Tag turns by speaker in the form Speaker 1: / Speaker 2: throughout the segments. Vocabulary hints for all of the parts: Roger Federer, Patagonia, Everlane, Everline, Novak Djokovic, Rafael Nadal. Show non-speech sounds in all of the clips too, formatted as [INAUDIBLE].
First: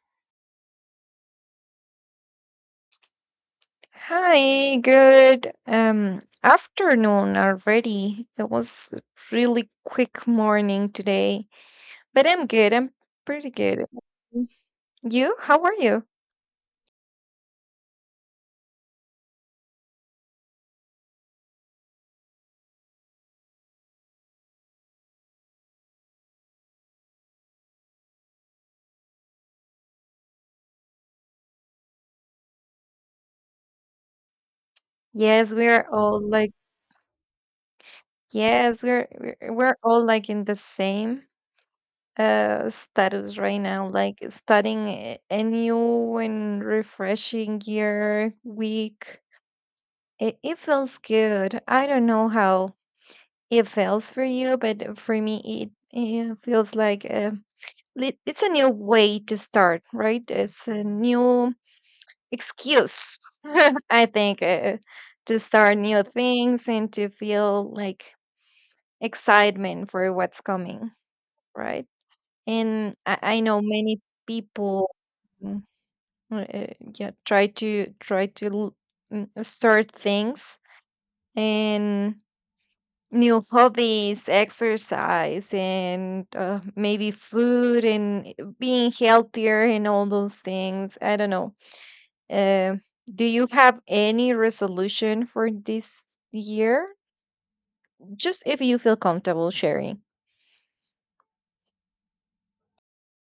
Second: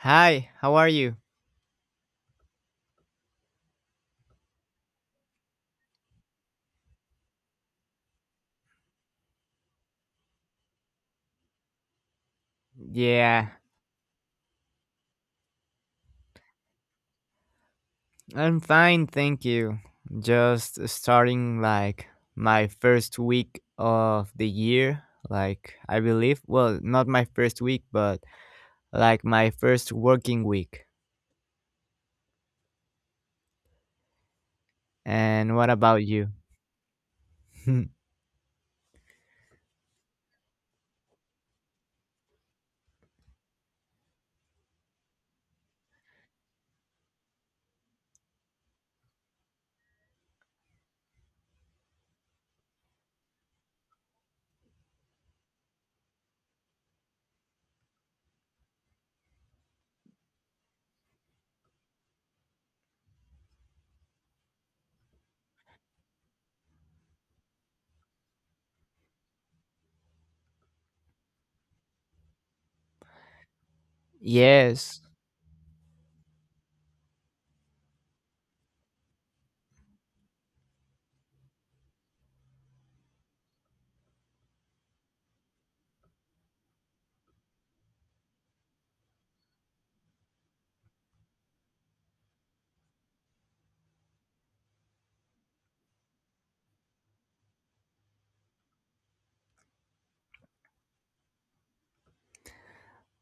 Speaker 1: Hi, how are you?
Speaker 2: Hi, good afternoon already. It was a really quick morning today, but I'm good. I'm
Speaker 1: Yeah,
Speaker 2: pretty good. Mm. You? How are you?
Speaker 1: I'm fine, thank you. Just starting my first week of the year, I believe, well, not my first week, but like my first working week.
Speaker 2: Yes,
Speaker 1: And
Speaker 2: we
Speaker 1: what
Speaker 2: are
Speaker 1: about
Speaker 2: all
Speaker 1: you?
Speaker 2: like
Speaker 1: [LAUGHS]
Speaker 2: yes, we're all like in the same status right now, like starting a new and refreshing year week. It feels good. I don't know how it feels for you, but for me, it feels like it's a new way to start, right? It's a new excuse, [LAUGHS] I think, to start new things and to feel like excitement for what's coming, right? And I know many people,
Speaker 1: Yes.
Speaker 2: mm, uh, yeah, try to start things and new hobbies, exercise, and maybe food and being healthier and all those things. I don't know. Uh, do you have any resolution for this year? Just if you feel comfortable sharing.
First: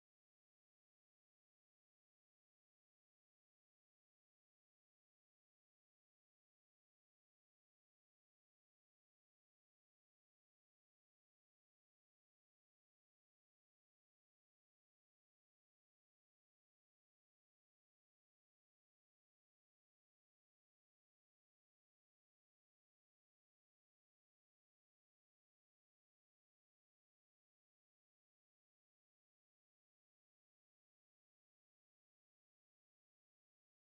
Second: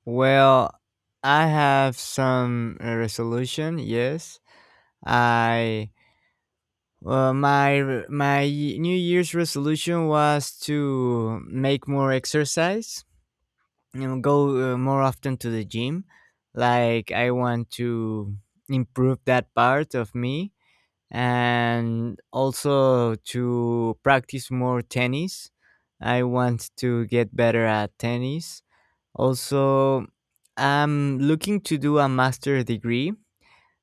Speaker 1: Well, I have some resolution. Yes, I well my r- my y- New Year's resolution was to make more exercise, you know, go more often to the gym. Like, I want to improve that part of me, and also to practice more tennis. I want to get better at tennis. Also, I'm looking to do a master degree.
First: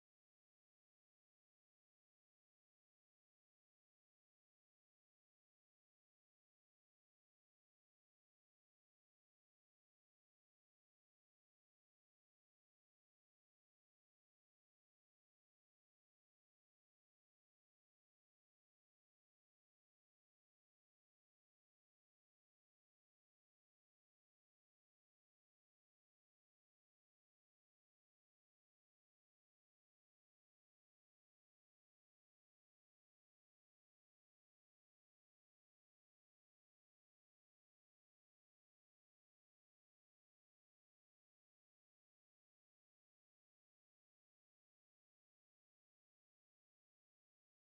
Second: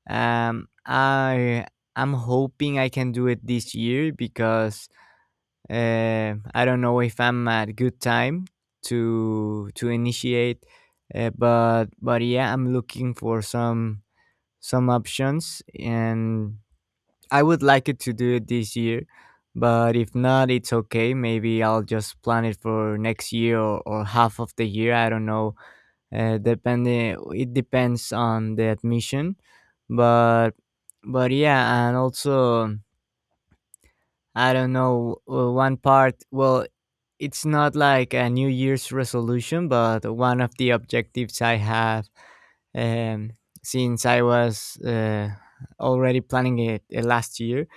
Speaker 1: I I'm hoping I can do it this year because I don't know if I'm at good time to initiate, but yeah, I'm looking for some options, and I would like it to do it this year. But if not, it's okay. Maybe I'll just plan it for next year, or half of the year. I don't know. It depends on the admission, but but yeah, and also I don't know. One part, well, it's not like a New Year's resolution, but one of the objectives I have um, since I was already planning it last year,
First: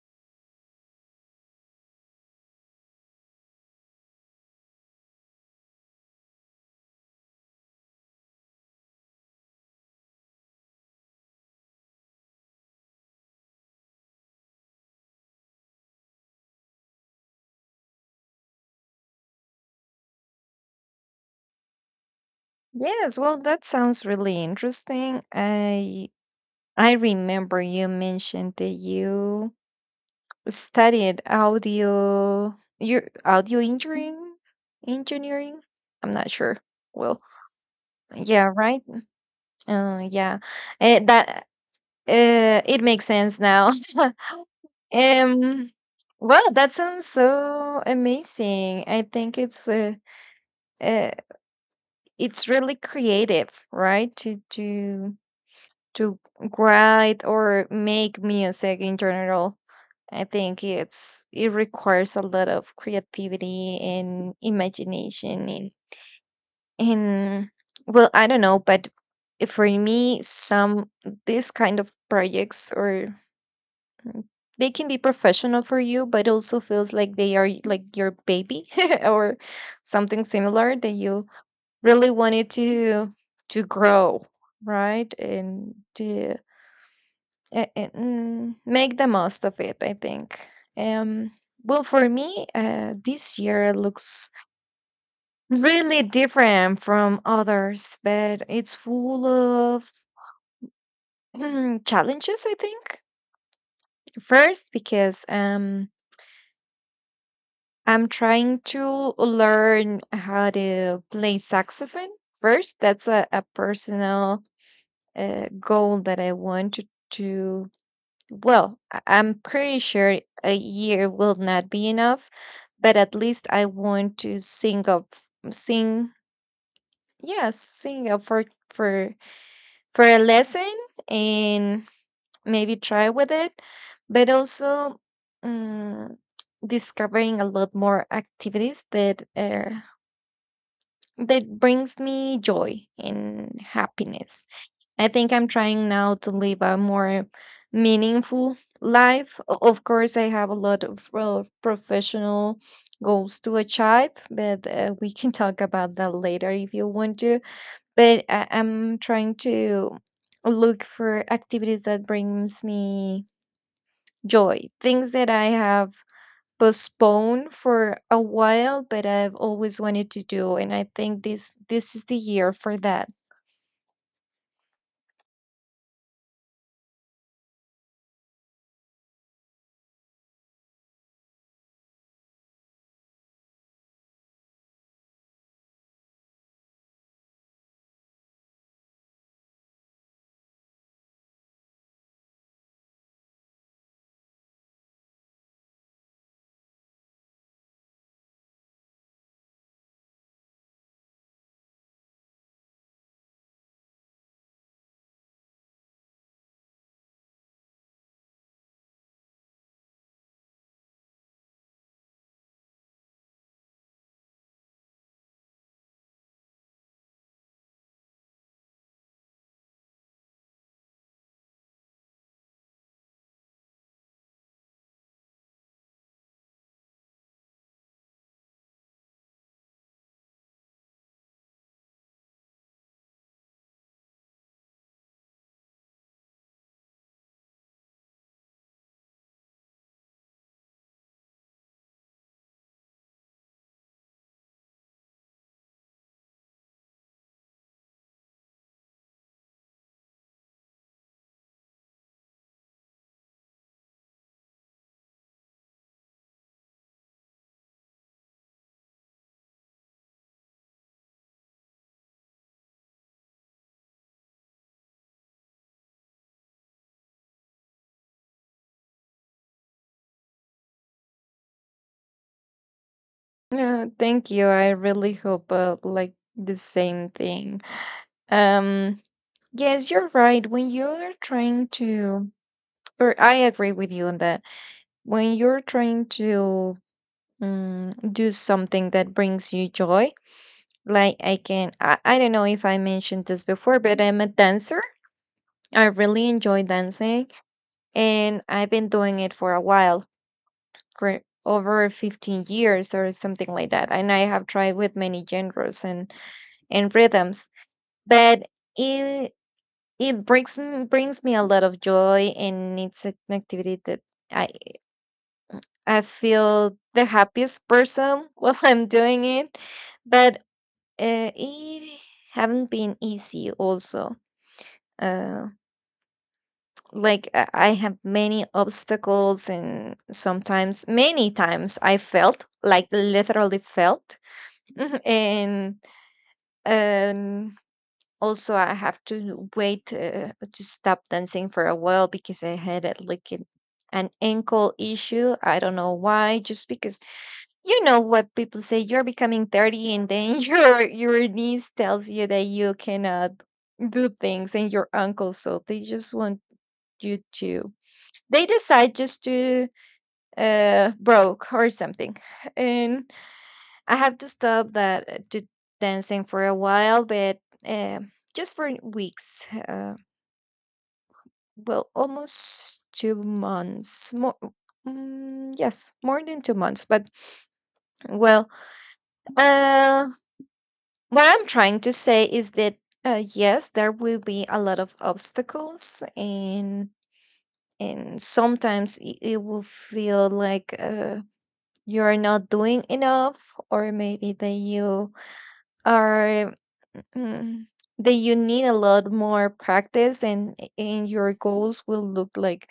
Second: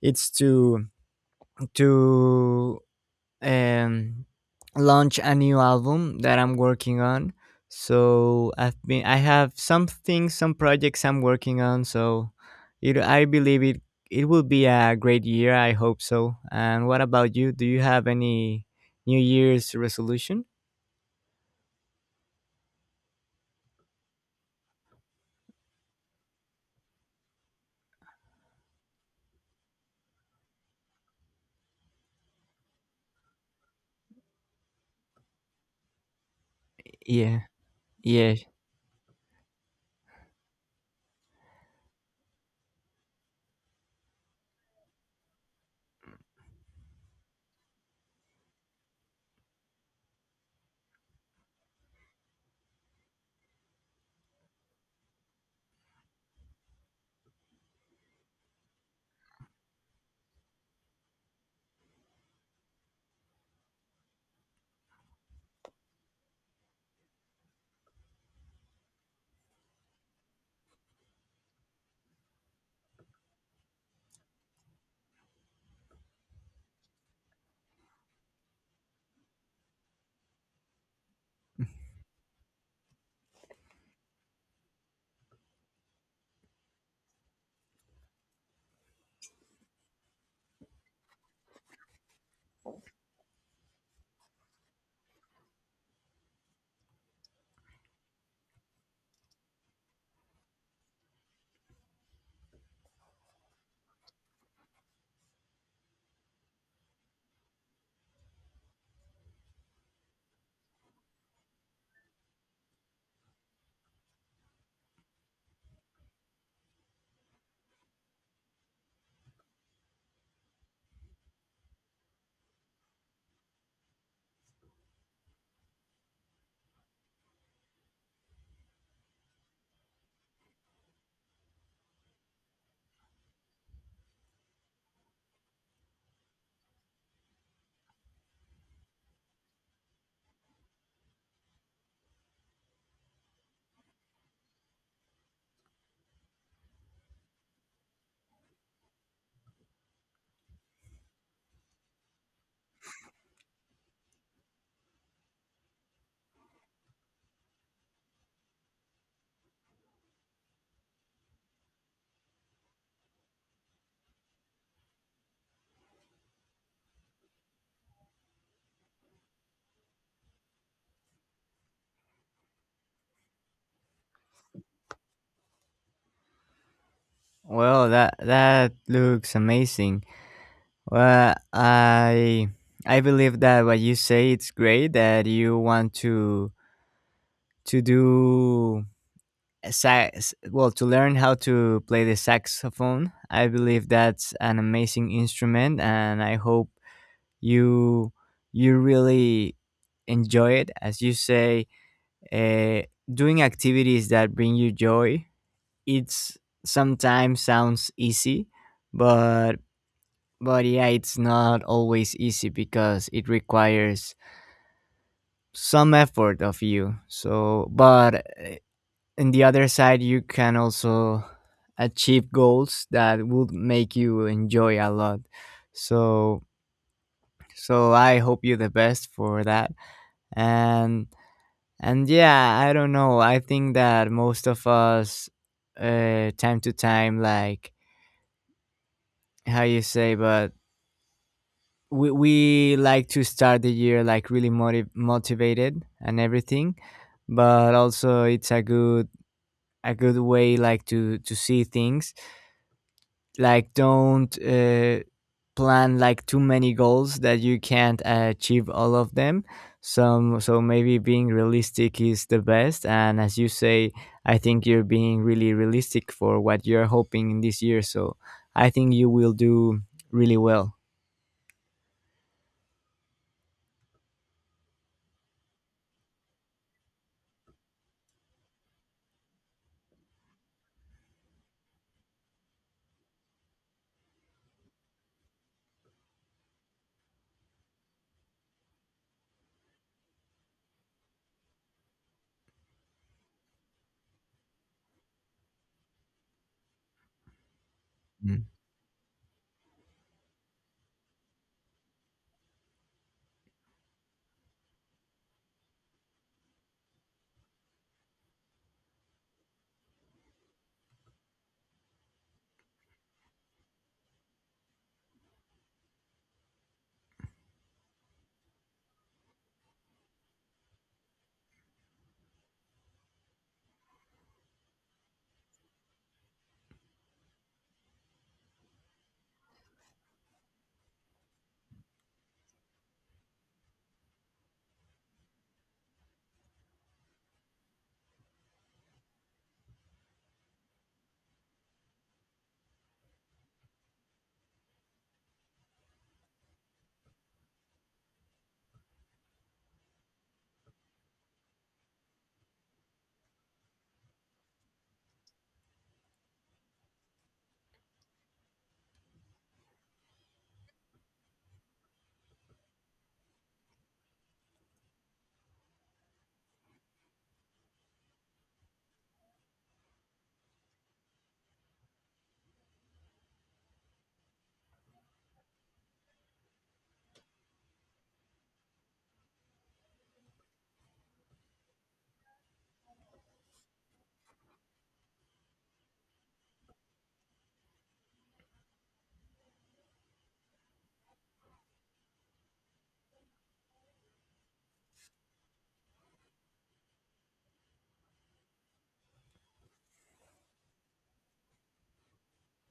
Speaker 1: it's to um, launch a new album that I'm working on. So I have some things, some projects I'm working on. So I believe it will be a great year. I hope so. And what about you? Do you have any New Year's resolution?
Speaker 2: Yes, well, that sounds really interesting. I remember you mentioned that you studied audio your audio engineering. I'm not sure, well,
Speaker 1: Yeah, yeah.
Speaker 2: yeah, right, yeah. That it makes sense now. [LAUGHS] um wow, that sounds so amazing. I think uh, it's really creative, right? To write or make music in general. I think it's it requires a lot of creativity and imagination, and well I don't know, but for me some this kind of projects or they can be professional for you, but also feels like they are like your baby [LAUGHS] or something similar that you really wanted to grow, right? And to make the most of it, I think. Um, well, for me, this year looks really different from others, but it's full of [CLEARS THROAT] challenges, I think. First, because I'm trying to learn how to play saxophone first. That's a personal goal that I want to. Well, I'm pretty sure a year will not be enough, but at least I want to sing up, sing, yes, sing up for for for a lesson and maybe try with it, but also um, discovering a lot more activities that that brings me joy and happiness. I think I'm trying now to live a more meaningful life. Of course, I have a lot of professional goals to achieve, but we can talk about that later if you want to. But I'm trying to look for activities that brings me joy, things that I have postpone for a while, but I've always wanted to do, and I think this is the year for that.
Speaker 1: Well, that that looks amazing. Well, I believe that what you say, it's great that you want to do a sax, well, to learn how to play the saxophone. I believe that's an amazing instrument, and I hope you you really enjoy it. As you say, uh, doing activities that bring you joy, it's sometimes sounds easy, but but yeah, it's not always easy because it requires some effort of you. So, but on the other side, you can also achieve goals that would make you enjoy a lot. So, so I hope you the best for that. And and yeah, I don't know. I think that most of us, time to time, like how you say, but we like to start the year like really motivated and everything, but also it's a good way, like to see things like don't plan like too many goals that you can't achieve all of them. Some So maybe being realistic is the best, and as you say, I think you're being really realistic for what you're hoping in this year, so I think you will do really well.
Speaker 2: Yeah, thank you. I really hope like the same thing. Um, yes, you're right. When you're trying to, or I agree with you on that. When you're trying to do something that brings you joy, like I can I don't know if I mentioned this before, but I'm a dancer. I really enjoy dancing, and I've been doing it for a while, for over 15 years or something like that. And I have tried with many genres and rhythms, but it it brings brings me a lot of joy, and it's an activity that I, I feel the happiest person [LAUGHS] while I'm doing it, but it haven't been easy also. Uh, like I have many obstacles, and sometimes many times I felt like literally felt. [LAUGHS] And um also I have to wait to stop dancing for a while, because I had like an ankle issue. I don't know why, just because you know what people say, you're becoming 30, and then [LAUGHS] your niece tells you that you cannot do things and your uncle, so they just want you to, they decide just to broke or something, and I have to stop that to dancing for a while, but uh, just for weeks. Well, almost 2 months more, mm, yes, more than 2 months, but well uh what I'm trying to say is that yes, there will be a lot of obstacles, and sometimes it will feel like you are not doing enough, or maybe that you are, mm, that you need a lot more practice, and your goals will look like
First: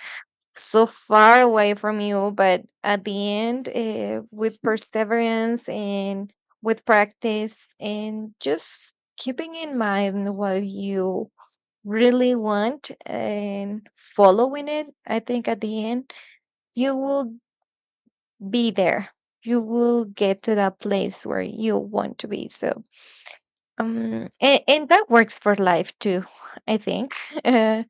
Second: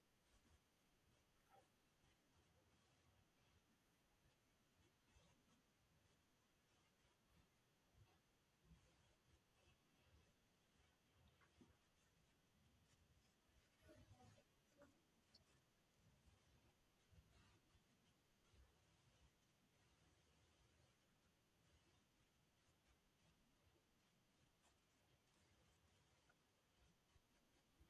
Speaker 2: so far away from you, but at the end with perseverance and with practice and just keeping in mind what you really want and following it, I think at the end you will be there, you will get to that place where you want to be. So and that works for life too, I think. [LAUGHS]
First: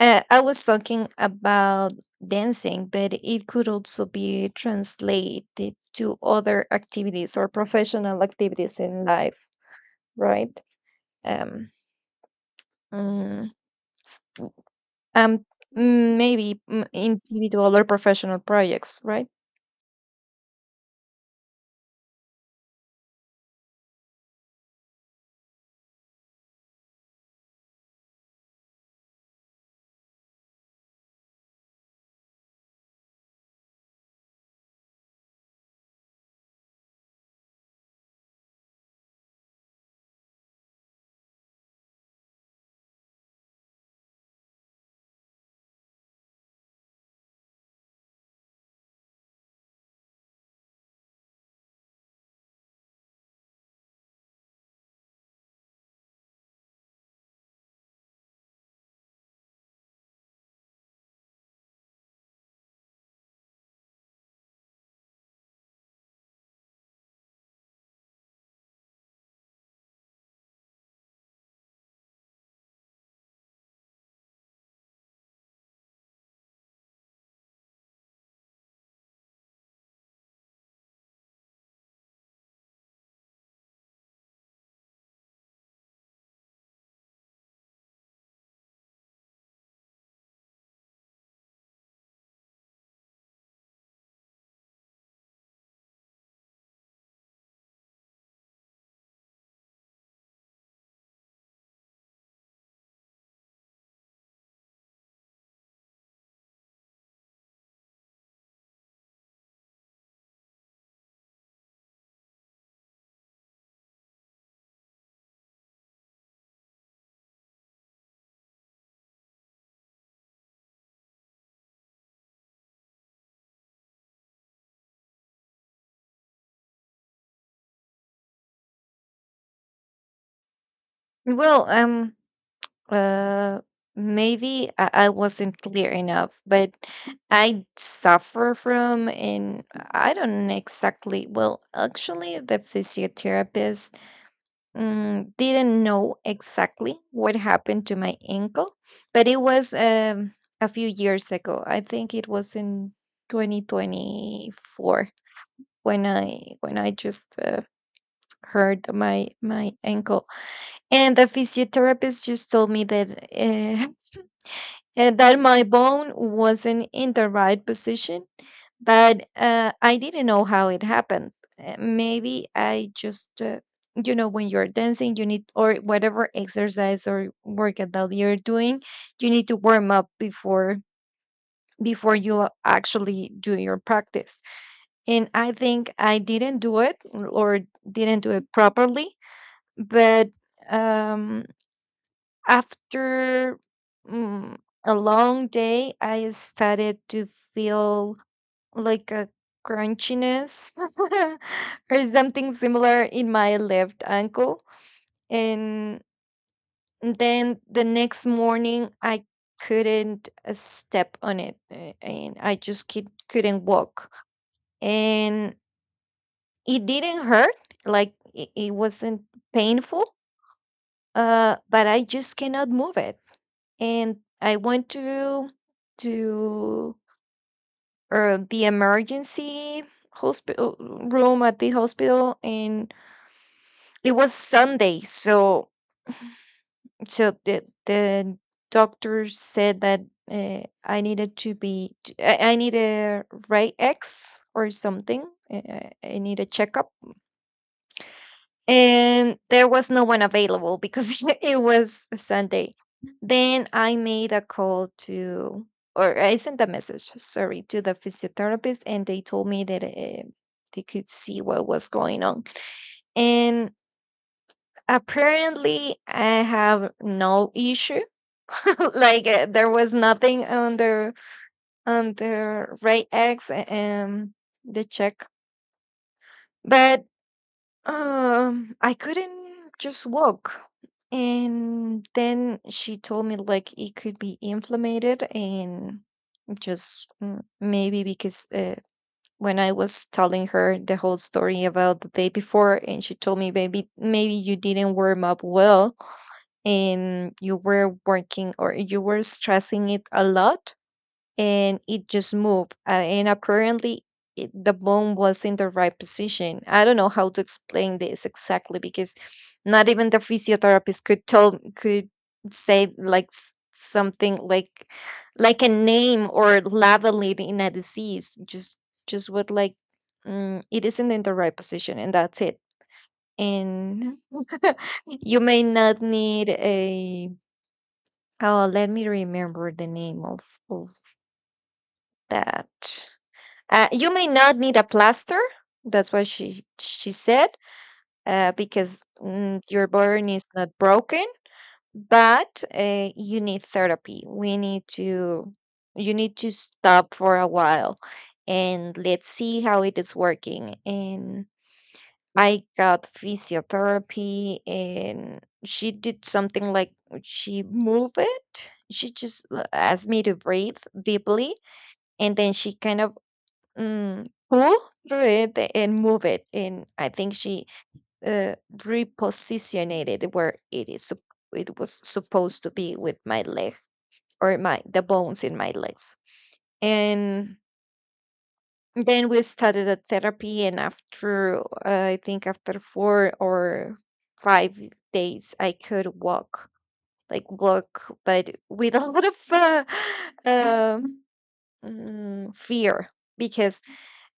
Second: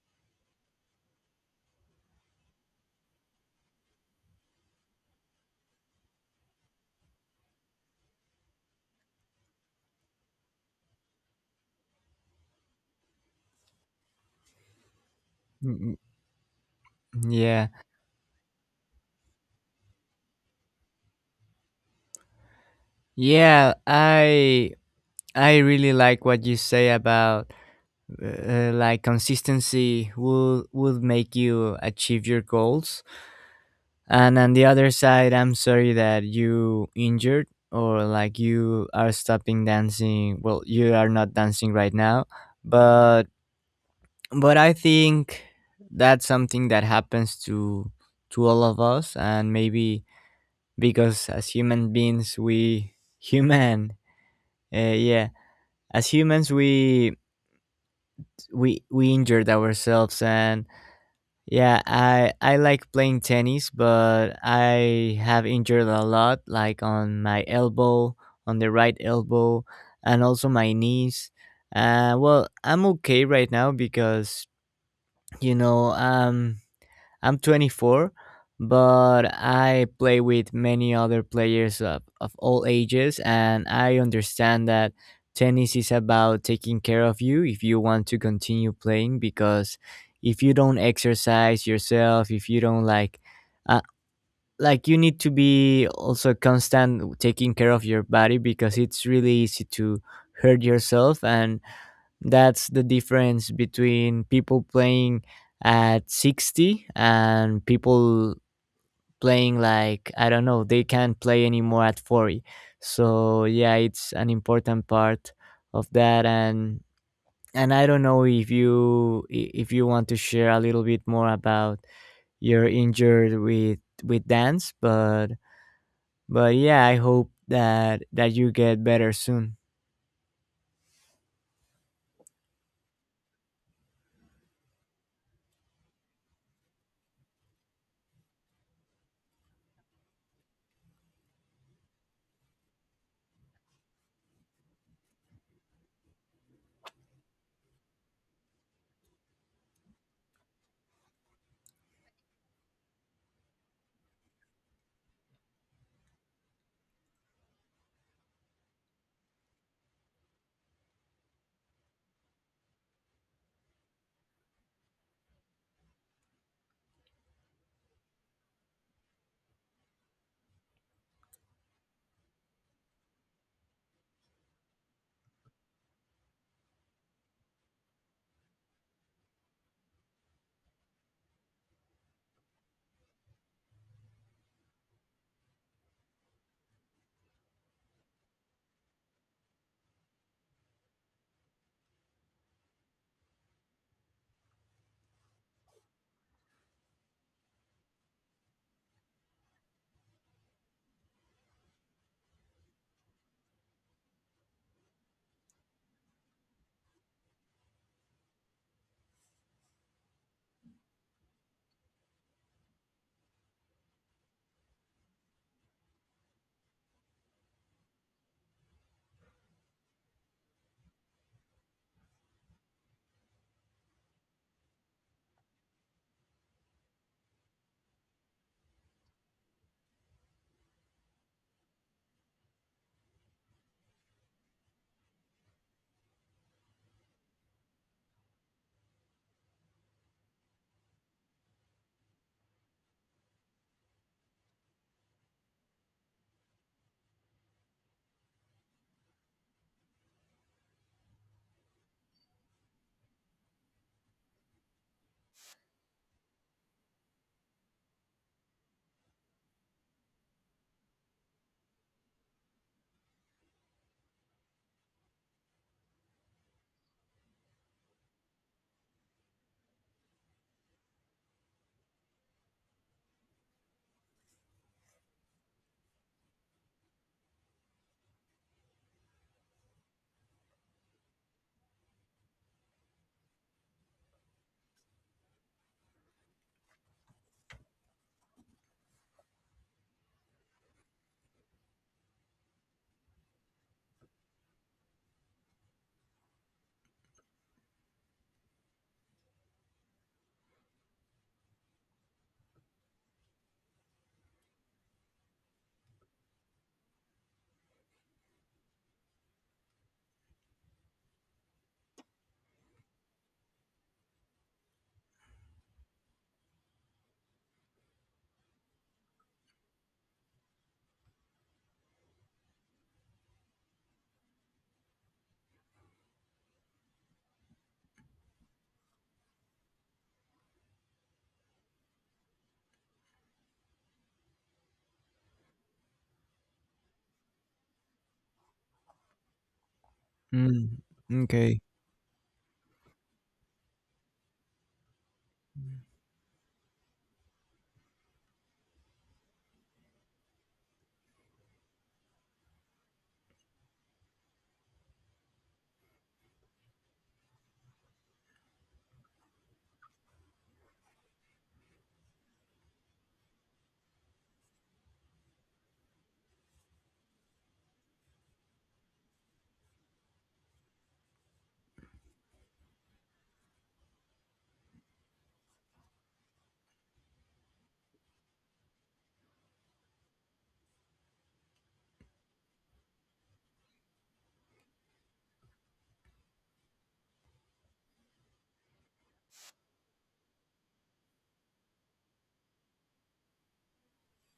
Speaker 2: I was talking about dancing, but it could also be translated to other activities or professional activities in life, right? Um, mm, s- um,
Speaker 1: Mm,
Speaker 2: Maybe
Speaker 1: yeah.
Speaker 2: individual or professional projects, right?
Speaker 1: Yeah, I really like what you say about like consistency will make you achieve your goals. And on the other side, I'm sorry that you injured, or like you are stopping dancing. Well, you are not dancing right now, but but I think that's something that happens to all of us, and maybe because as human beings we [LAUGHS] human yeah as humans we injured ourselves. And yeah, I like playing tennis, but I have injured a lot, like on my elbow, on the right elbow, and also my knees. Well, I'm okay right now because, you know, I'm 24, but I play with many other players of all ages, and I understand that tennis is about taking care of you if you want to continue playing. Because if you don't exercise yourself, if you don't uh, like you need to be also constant taking care of your body because it's really easy to hurt yourself. And that's the difference between people playing at 60 and people playing like, I don't know, they can't play anymore at 40. So, yeah, it's an important part of that. And I don't know if if you want to share a little bit more about your injured with dance, but yeah, I hope that that you get better soon.
Speaker 2: Well, uh, maybe I wasn't clear enough, but I suffer from, and I don't exactly. Well, actually, the physiotherapist didn't know exactly what happened to my ankle, but it was a few years ago. I think it was in 2024 when I just hurt my ankle, and the physiotherapist just told me that [LAUGHS] and that my bone wasn't in the right position, but I didn't know how it happened. Maybe I just, you know, when you're dancing, you need, or whatever exercise or workout that you're doing, you need to warm up before before you actually do your practice. And I think I didn't do it, or didn't do it properly. But um, after mm, a long day, I started to feel like a crunchiness [LAUGHS] or something similar in my left ankle. And then the next morning, I couldn't step on it, and I just couldn't walk. And it didn't hurt, like it wasn't painful, but I just cannot move it. And I went to the emergency hospital room at the hospital, and it was Sunday, so so the doctor said that I needed to be I need a Ray X or something. I need a checkup, and there was no one available because [LAUGHS] it was a Sunday. Then I made a call to, or I sent a message, sorry, to the physiotherapist, and they told me that they could see what was going on. And apparently, I have no issue. [LAUGHS] Like there was nothing on the on the Ray X and the check, but I couldn't just walk. And then she told me like it could be inflamed, and just maybe because when I was telling her the whole story about the day before, and she told me, maybe maybe you didn't warm up well, and you were working or you were stressing it a lot, and it just moved, and apparently it, the bone was in the right position. I don't know how to explain this exactly, because not even the physiotherapist could tell, could say like something like a name or label it in a disease, just what like it isn't in the right position and that's it. And [LAUGHS] you may not need a, oh, let me remember the name of that. You may not need a plaster. That's what she said. Because your burn is not
Speaker 1: Mm,
Speaker 2: broken,
Speaker 1: okay.
Speaker 2: but you need therapy. We need to, you need to stop for a while, and let's see how it is working. And I got physiotherapy, and she did something like she moved it. She just asked me to breathe deeply, and then she kind of pull through it and move it. And I think she repositioned it where it is it was supposed to be with my leg or my the bones in my legs. And then we started a therapy, and after I think after 4 or 5 days, I could walk, like walk, but with a [LAUGHS] lot of [LAUGHS] um, fear because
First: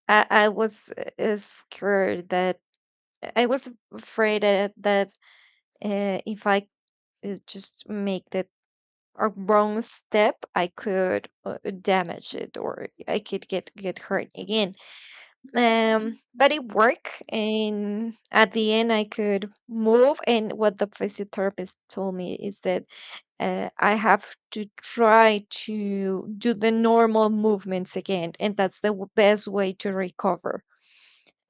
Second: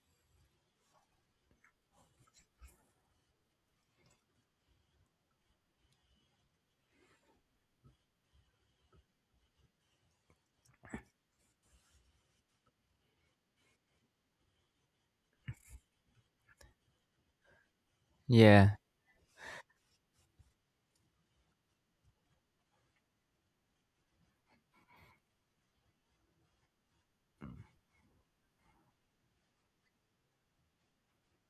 Speaker 2: I was scared that if I just make that a wrong step, I could damage it or I could get hurt again. But it worked, and at the
Speaker 1: Yeah,
Speaker 2: end I could move. And what the physiotherapist told me is that I have to try to do the normal movements again, and that's the best way to recover,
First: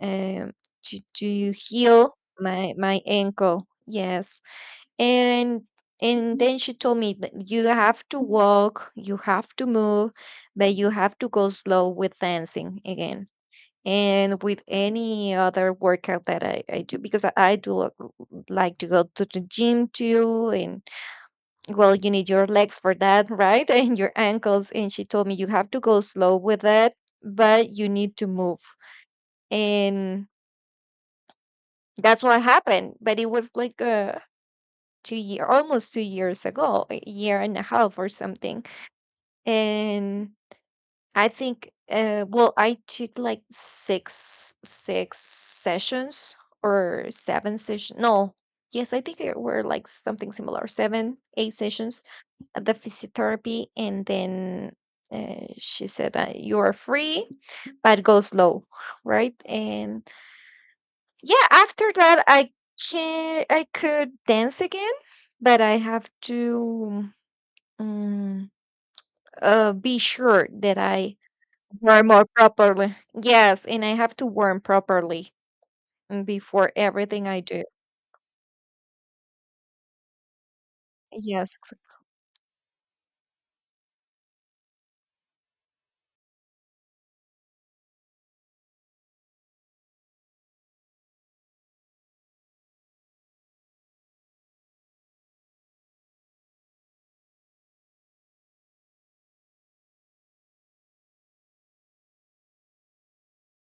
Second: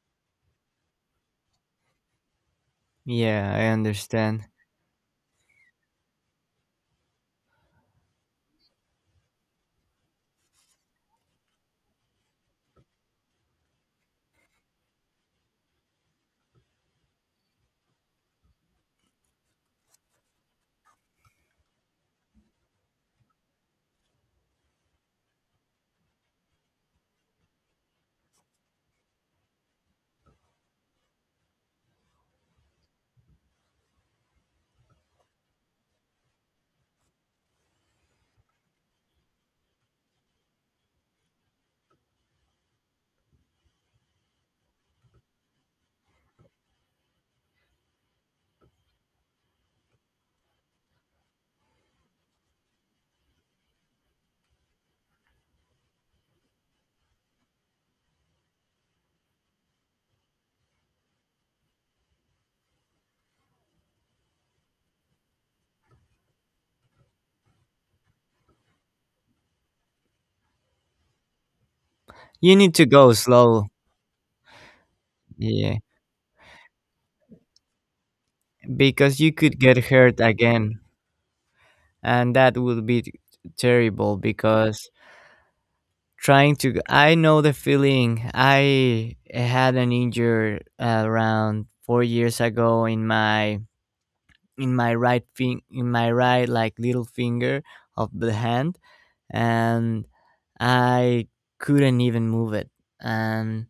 Speaker 2: um to heal my
Speaker 1: yeah, I
Speaker 2: ankle. Yes.
Speaker 1: understand.
Speaker 2: and and then she told me that you have to walk, you have to move, but you have to go slow with dancing again, and with any other workout that I do, because I like to go to the gym too. And well, you need your legs for that, right? [LAUGHS] And your ankles. And she told me you have to go slow with it, but you need to move. And that's what happened. But it was like a two-year almost 2 years ago, a year and a half or something. And I think well, I did like six sessions, or seven sessions. No. Yes, I think it were like something similar. Seven, eight sessions at the physiotherapy. And then she said, you are free, but go slow, right? And yeah, after that I can I could dance again, but I have to um, be sure that I warm more
Speaker 1: You need to
Speaker 2: properly.
Speaker 1: go
Speaker 2: Yes,
Speaker 1: slow,
Speaker 2: and I have to warm properly
Speaker 1: yeah,
Speaker 2: before everything I do.
Speaker 1: because you could get hurt again,
Speaker 2: Yes, ex-
Speaker 1: and that would be terrible because I know the feeling. I had an injury around 4 years ago in my right in my right like little finger of the hand, and I couldn't even move it. And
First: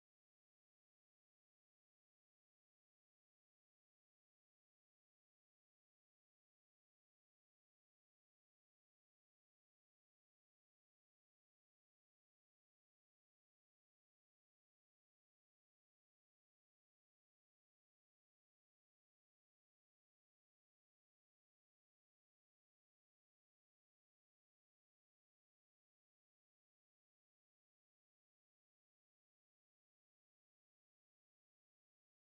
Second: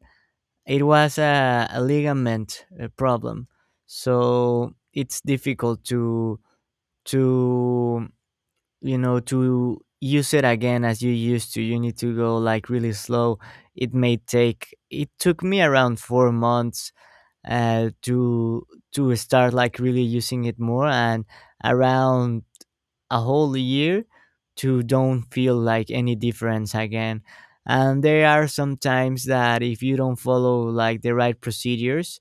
Speaker 1: it was a ligament problem, so it's difficult to you know to use it again as you used to. You need to go like really slow. It may take It took me around 4 months uh, to to start like really using it more, and around a whole year to don't feel like any difference again. And there are some times that if you don't follow like the right procedures,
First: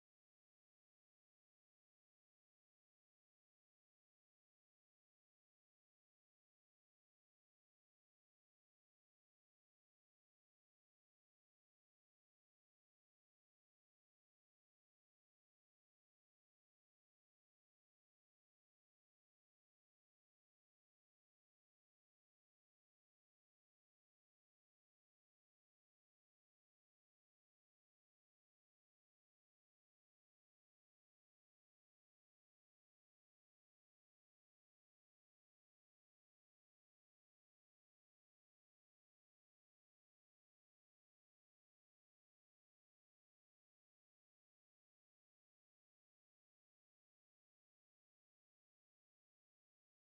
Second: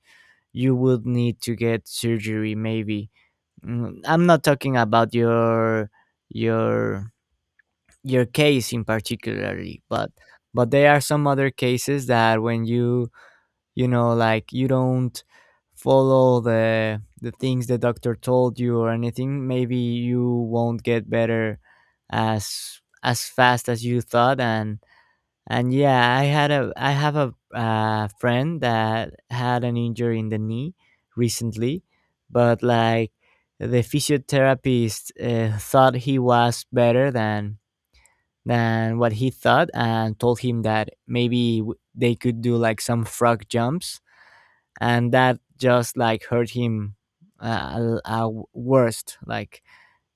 Speaker 1: you would need to get surgery maybe. Mm, I'm not talking about your your case in particularly, but there are some other cases that when you know, like you don't follow the things the doctor told you or anything, maybe you won't get better as fast as you thought. And yeah, I have a friend that had an injury in the knee recently, but like the physiotherapist thought he was better than what he thought, and told him that maybe they could do like some frog jumps, and that just like hurt him uh, l- uh, worst, like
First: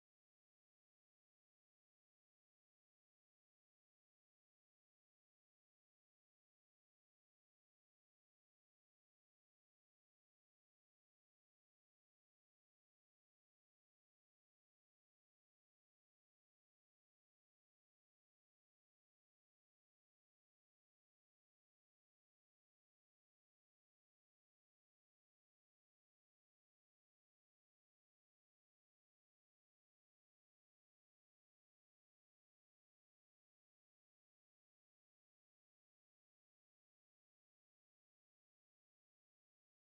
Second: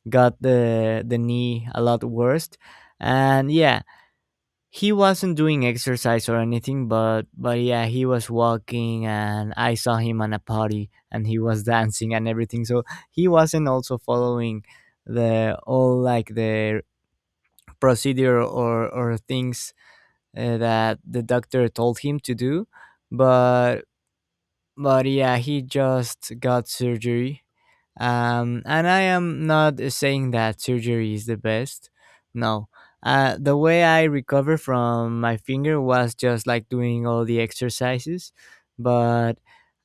Speaker 1: got the knee a lot worst. And yeah, he wasn't doing exercise or anything, but yeah, he was walking and I saw him on a party and he was [LAUGHS] dancing and everything, so he wasn't also following the all like the procedure or things that the doctor told him to do, but but yeah, he just got surgery. And I am not saying that surgery is the best. No. The way I recover from my finger was just like doing all the exercises, but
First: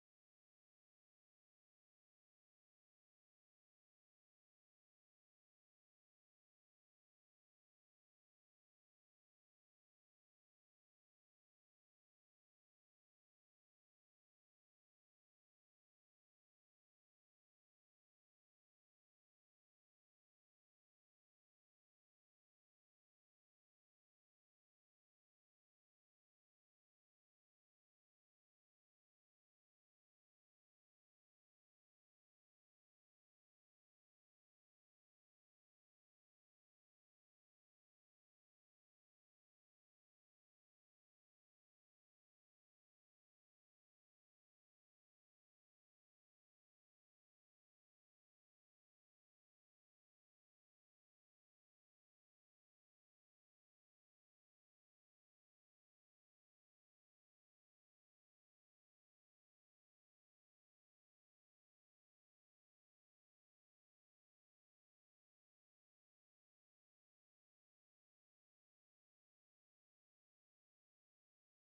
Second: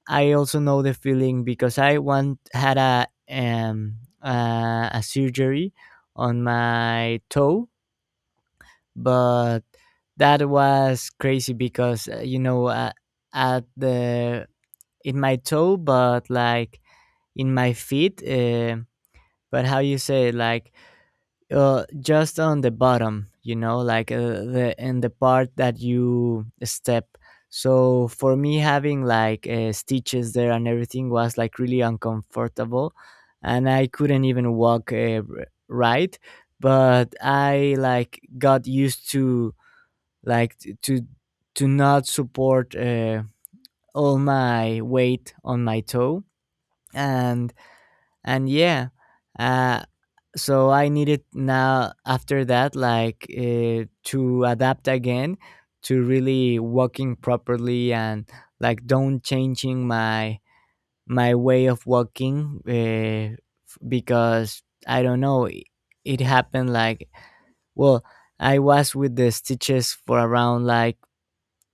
Speaker 1: I also know the feeling because I once had um a surgery on my toe, but that was crazy because, you know, at the in my toe, but like in my feet. But how you say it, like just on the bottom, you know, like the in the part that you step. So for me, having like stitches there and everything was like really uncomfortable, and I couldn't even walk right. But I like got used to like t- to to not support all my weight on my toe. and and yeah, uh so I needed now after that like to adapt again to really walking properly, and like don't changing my way of walking because I don't know, it happened like, well, I was with the stitches for around like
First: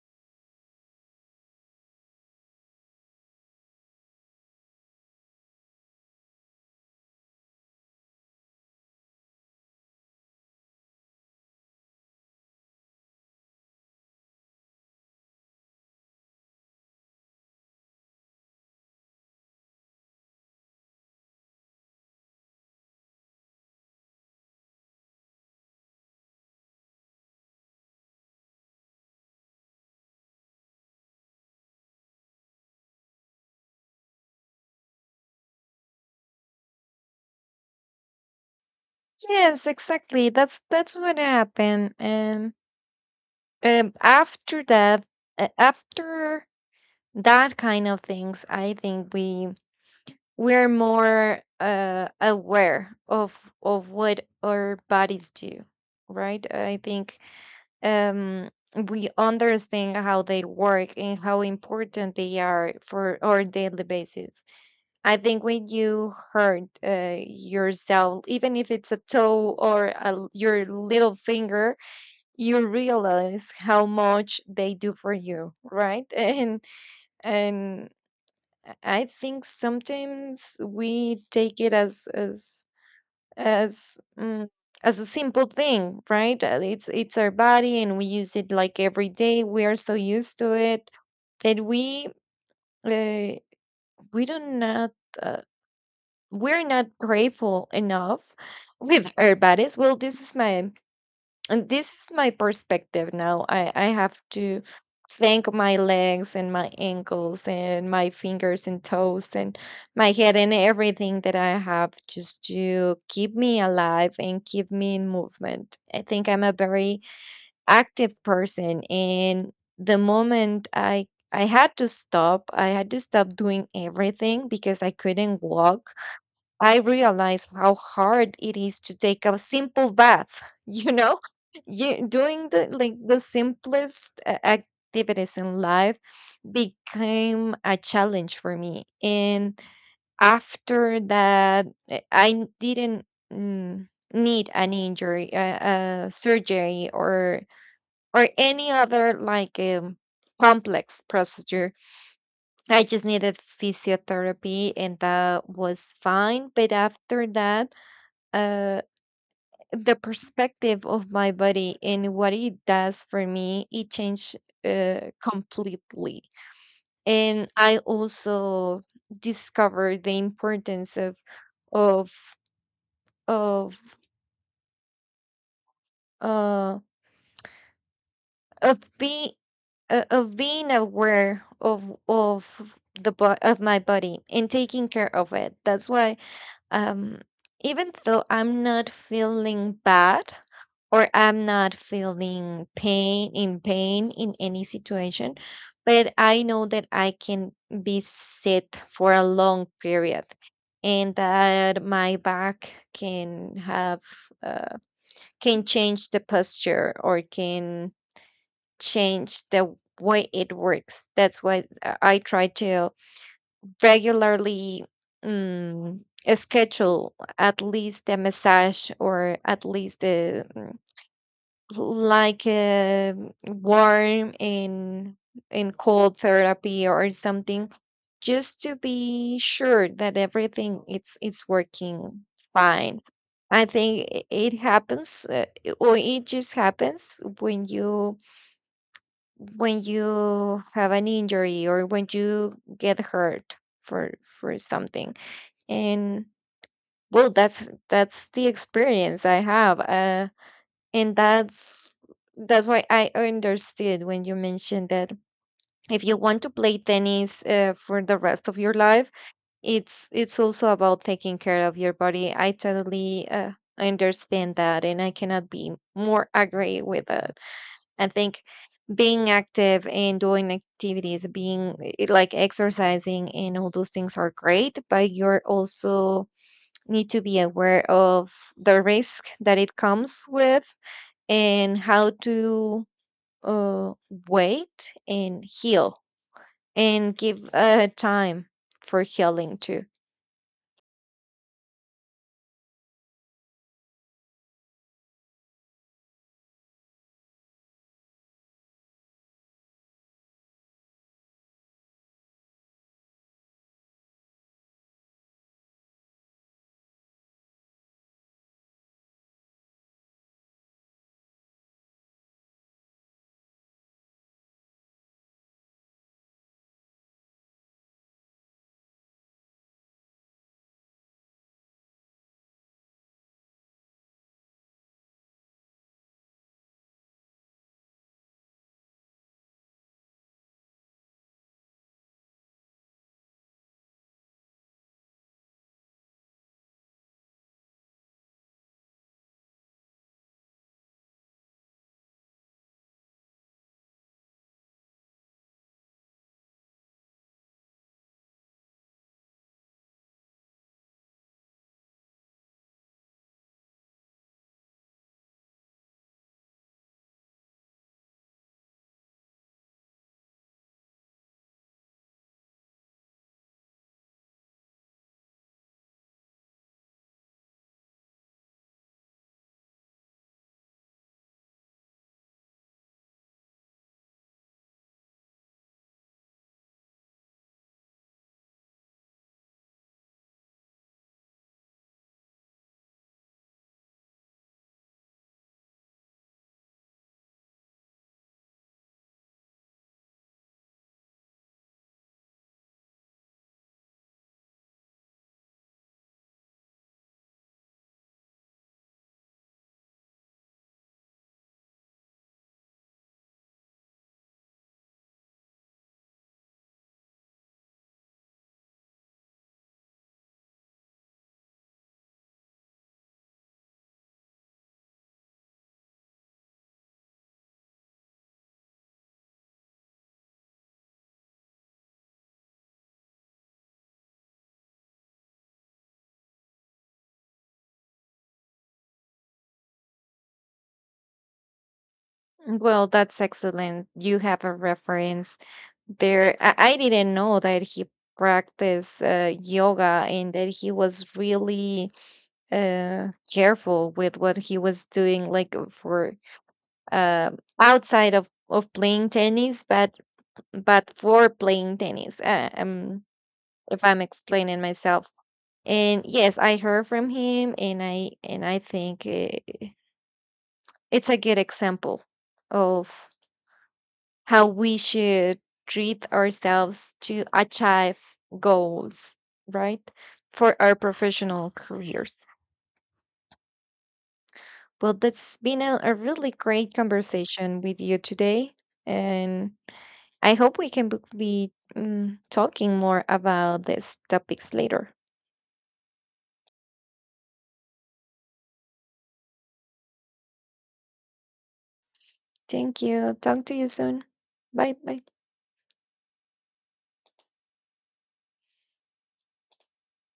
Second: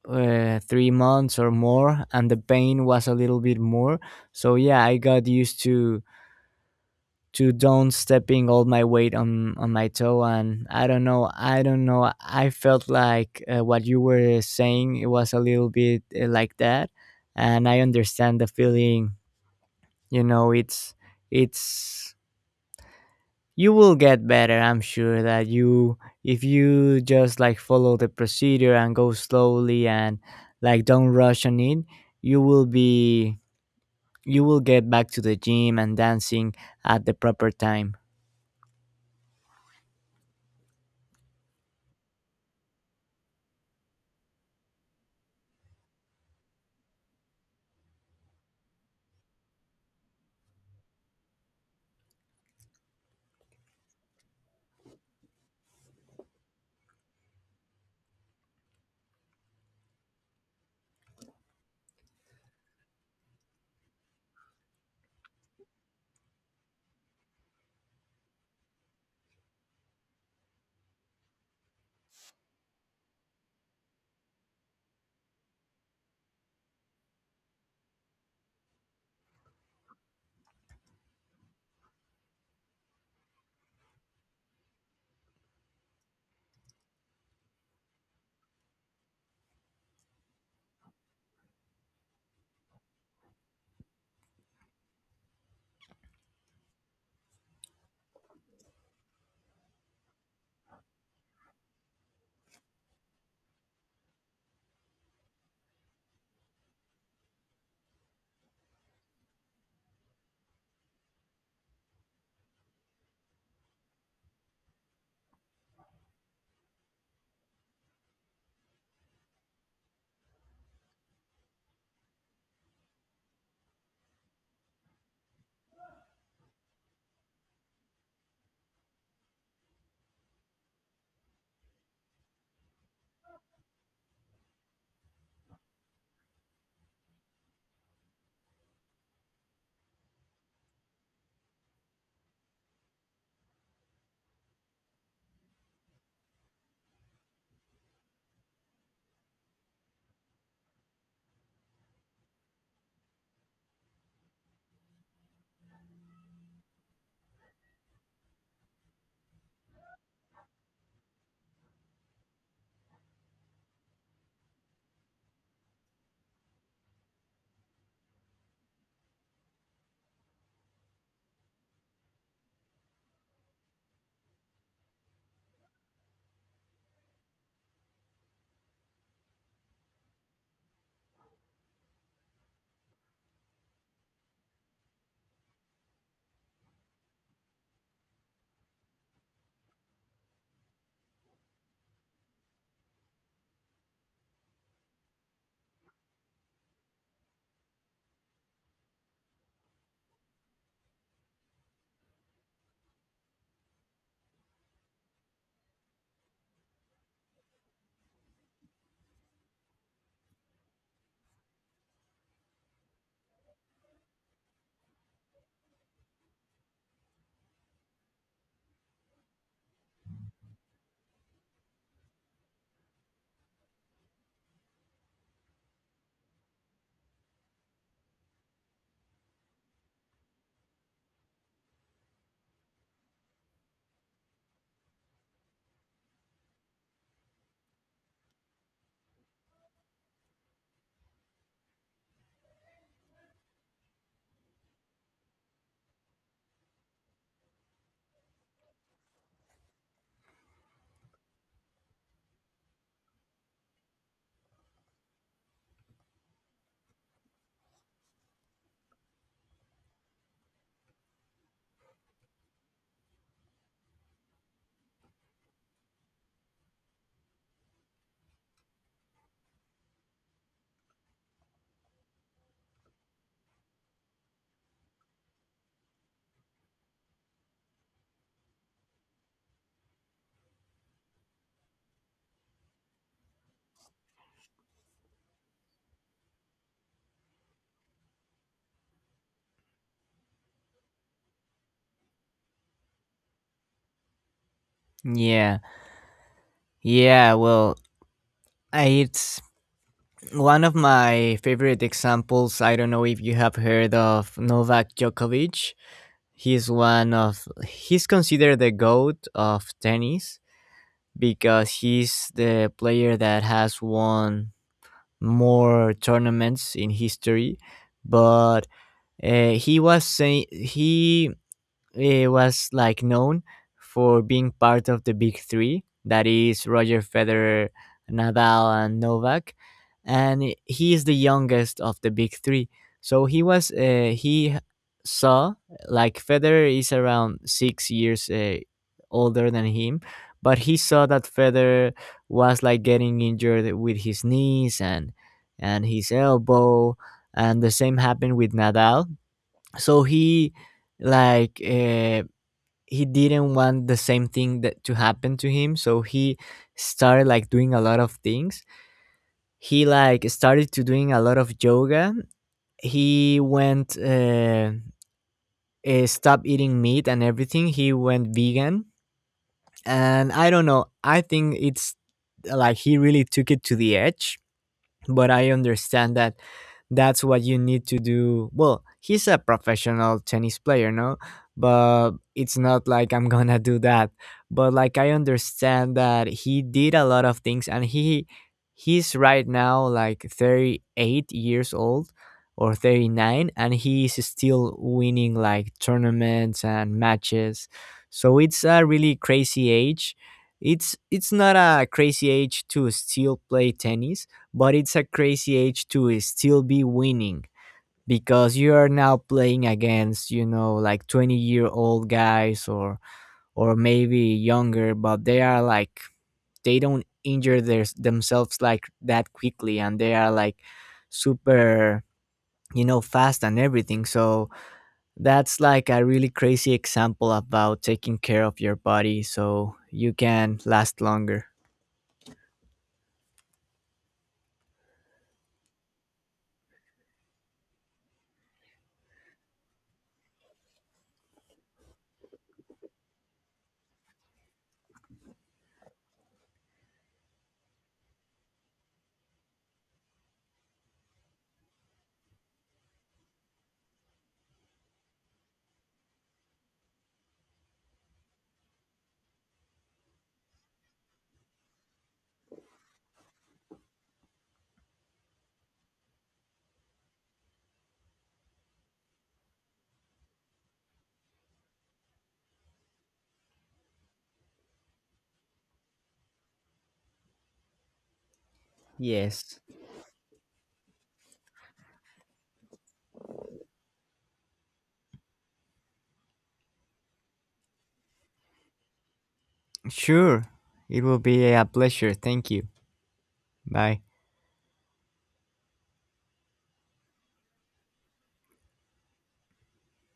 Speaker 1: 3 months or more, and the pain was a little bit more. So yeah, I got used to don't stepping all my weight on my toe. And I don't know, I felt like what you were saying, it was a little bit like that, and I understand the feeling. You know, it's you will get better. I'm sure that you, if you just like follow the procedure and go slowly and like don't rush on it, you will be you will get back to the gym and dancing at the proper time.
Speaker 2: yes, exactly. That's what happened. And um, after that, after that kind of things, I think we we're more aware of what our bodies do, right? I think um, we understand how they work and how important they are for our daily basis. I think when you hurt yourself, even if it's a toe or a l your little finger, you realize how much they do for you, right? [LAUGHS] And and I think sometimes we take it as as as a simple thing, right? It's our body, and we use it like every day. We are so used to it that uh, we do not. uh, we're not grateful enough with our bodies. Well, this is my and this is my perspective now. I have to thank my legs and my ankles and my fingers and toes and my head and everything that I have, just to keep me alive and keep me in movement. I think I'm a very active person, and the moment I had to stop, I had to stop doing everything because I couldn't walk. I realized how hard it is to take a simple bath, [LAUGHS] you know? You doing the like the simplest activities in life became a challenge for me. And after that, I didn't mm, need an injury, surgery, or any other like complex procedure. I just needed physiotherapy, and that was fine. But after that, uh, the perspective of my body and what it does for me, it changed completely. And I also discovered the importance of of uh, of being of being aware of of my body and taking care of it. That's why um, even though I'm not feeling bad, or I'm not feeling pain in any situation, but I know that I can be sit for a long period, and that my back can have uh, can change the posture, or can change the way it works. That's why I try to regularly mm, schedule at least a massage, or at least the like a warm and cold therapy or something, just to be sure that everything it's working fine. I think it happens or it just happens when you have an injury, or when you get hurt for something. And well, that's the experience I have. And that's why I understood when you mentioned that if you want to play tennis for the rest of your life, it's also about taking care of your body. I totally understand that, and I cannot be more agree with it. I think being active and doing activities, being like exercising and all those things are great, but you're also need to be aware of the risk that it comes with, and how to uh, wait and heal and give a time for healing too.
Speaker 1: yeah. Yeah, well, it's one of my favorite examples. I don't know if you have heard of Novak Djokovic. He's one of, he's considered the goat of tennis because he's the player that has won more tournaments in history. But he was saying was like known for being part of the big three, that is Roger Federer, Nadal, and Novak. And he is the youngest of the big three, so he saw, like, Federer is around 6 years older than him. But he saw that Federer was like getting injured with his knees and his elbow, and the same happened with Nadal. So like uh, he didn't want the same thing that to happen to him. So he started like doing a lot of things. He like started to doing a lot of yoga. He went stopped eating meat and everything. He went vegan. And I don't know, I think it's like he really took it to the edge. But I understand that that's what you need to do. Well, he's a professional tennis player, no? But it's not like I'm [LAUGHS] gonna do that. But like I understand that he did a lot of things, and he's right now like 38 years old or 39, and he's still winning like tournaments and matches. So it's a really crazy age. It's not a crazy age to still play tennis, but it's a crazy age to still be winning, because you are now playing against, you know, like 20-year-old guys, or maybe younger, but they are like, they don't injure themselves like that quickly, and they are like super, you know, fast and everything. So that's like a really crazy example about taking care of your body so you can last longer.
Speaker 2: Well, that's excellent. You have a reference there. I didn't know that he practiced yoga, and that he was really careful with what he was doing, like for uh, outside of playing tennis, but for playing tennis. If I'm explaining myself. And yes, I heard from him, and I think it's a good example of how we should treat ourselves to achieve goals, right? For our professional careers. Well, that's been a really great conversation with you today, and
Speaker 1: Yes.
Speaker 2: I hope we can be talking more about these topics later.
Speaker 1: sure it will be a pleasure thank you
Speaker 2: Thank you. Talk to you
Speaker 1: bye
Speaker 2: soon. Bye bye.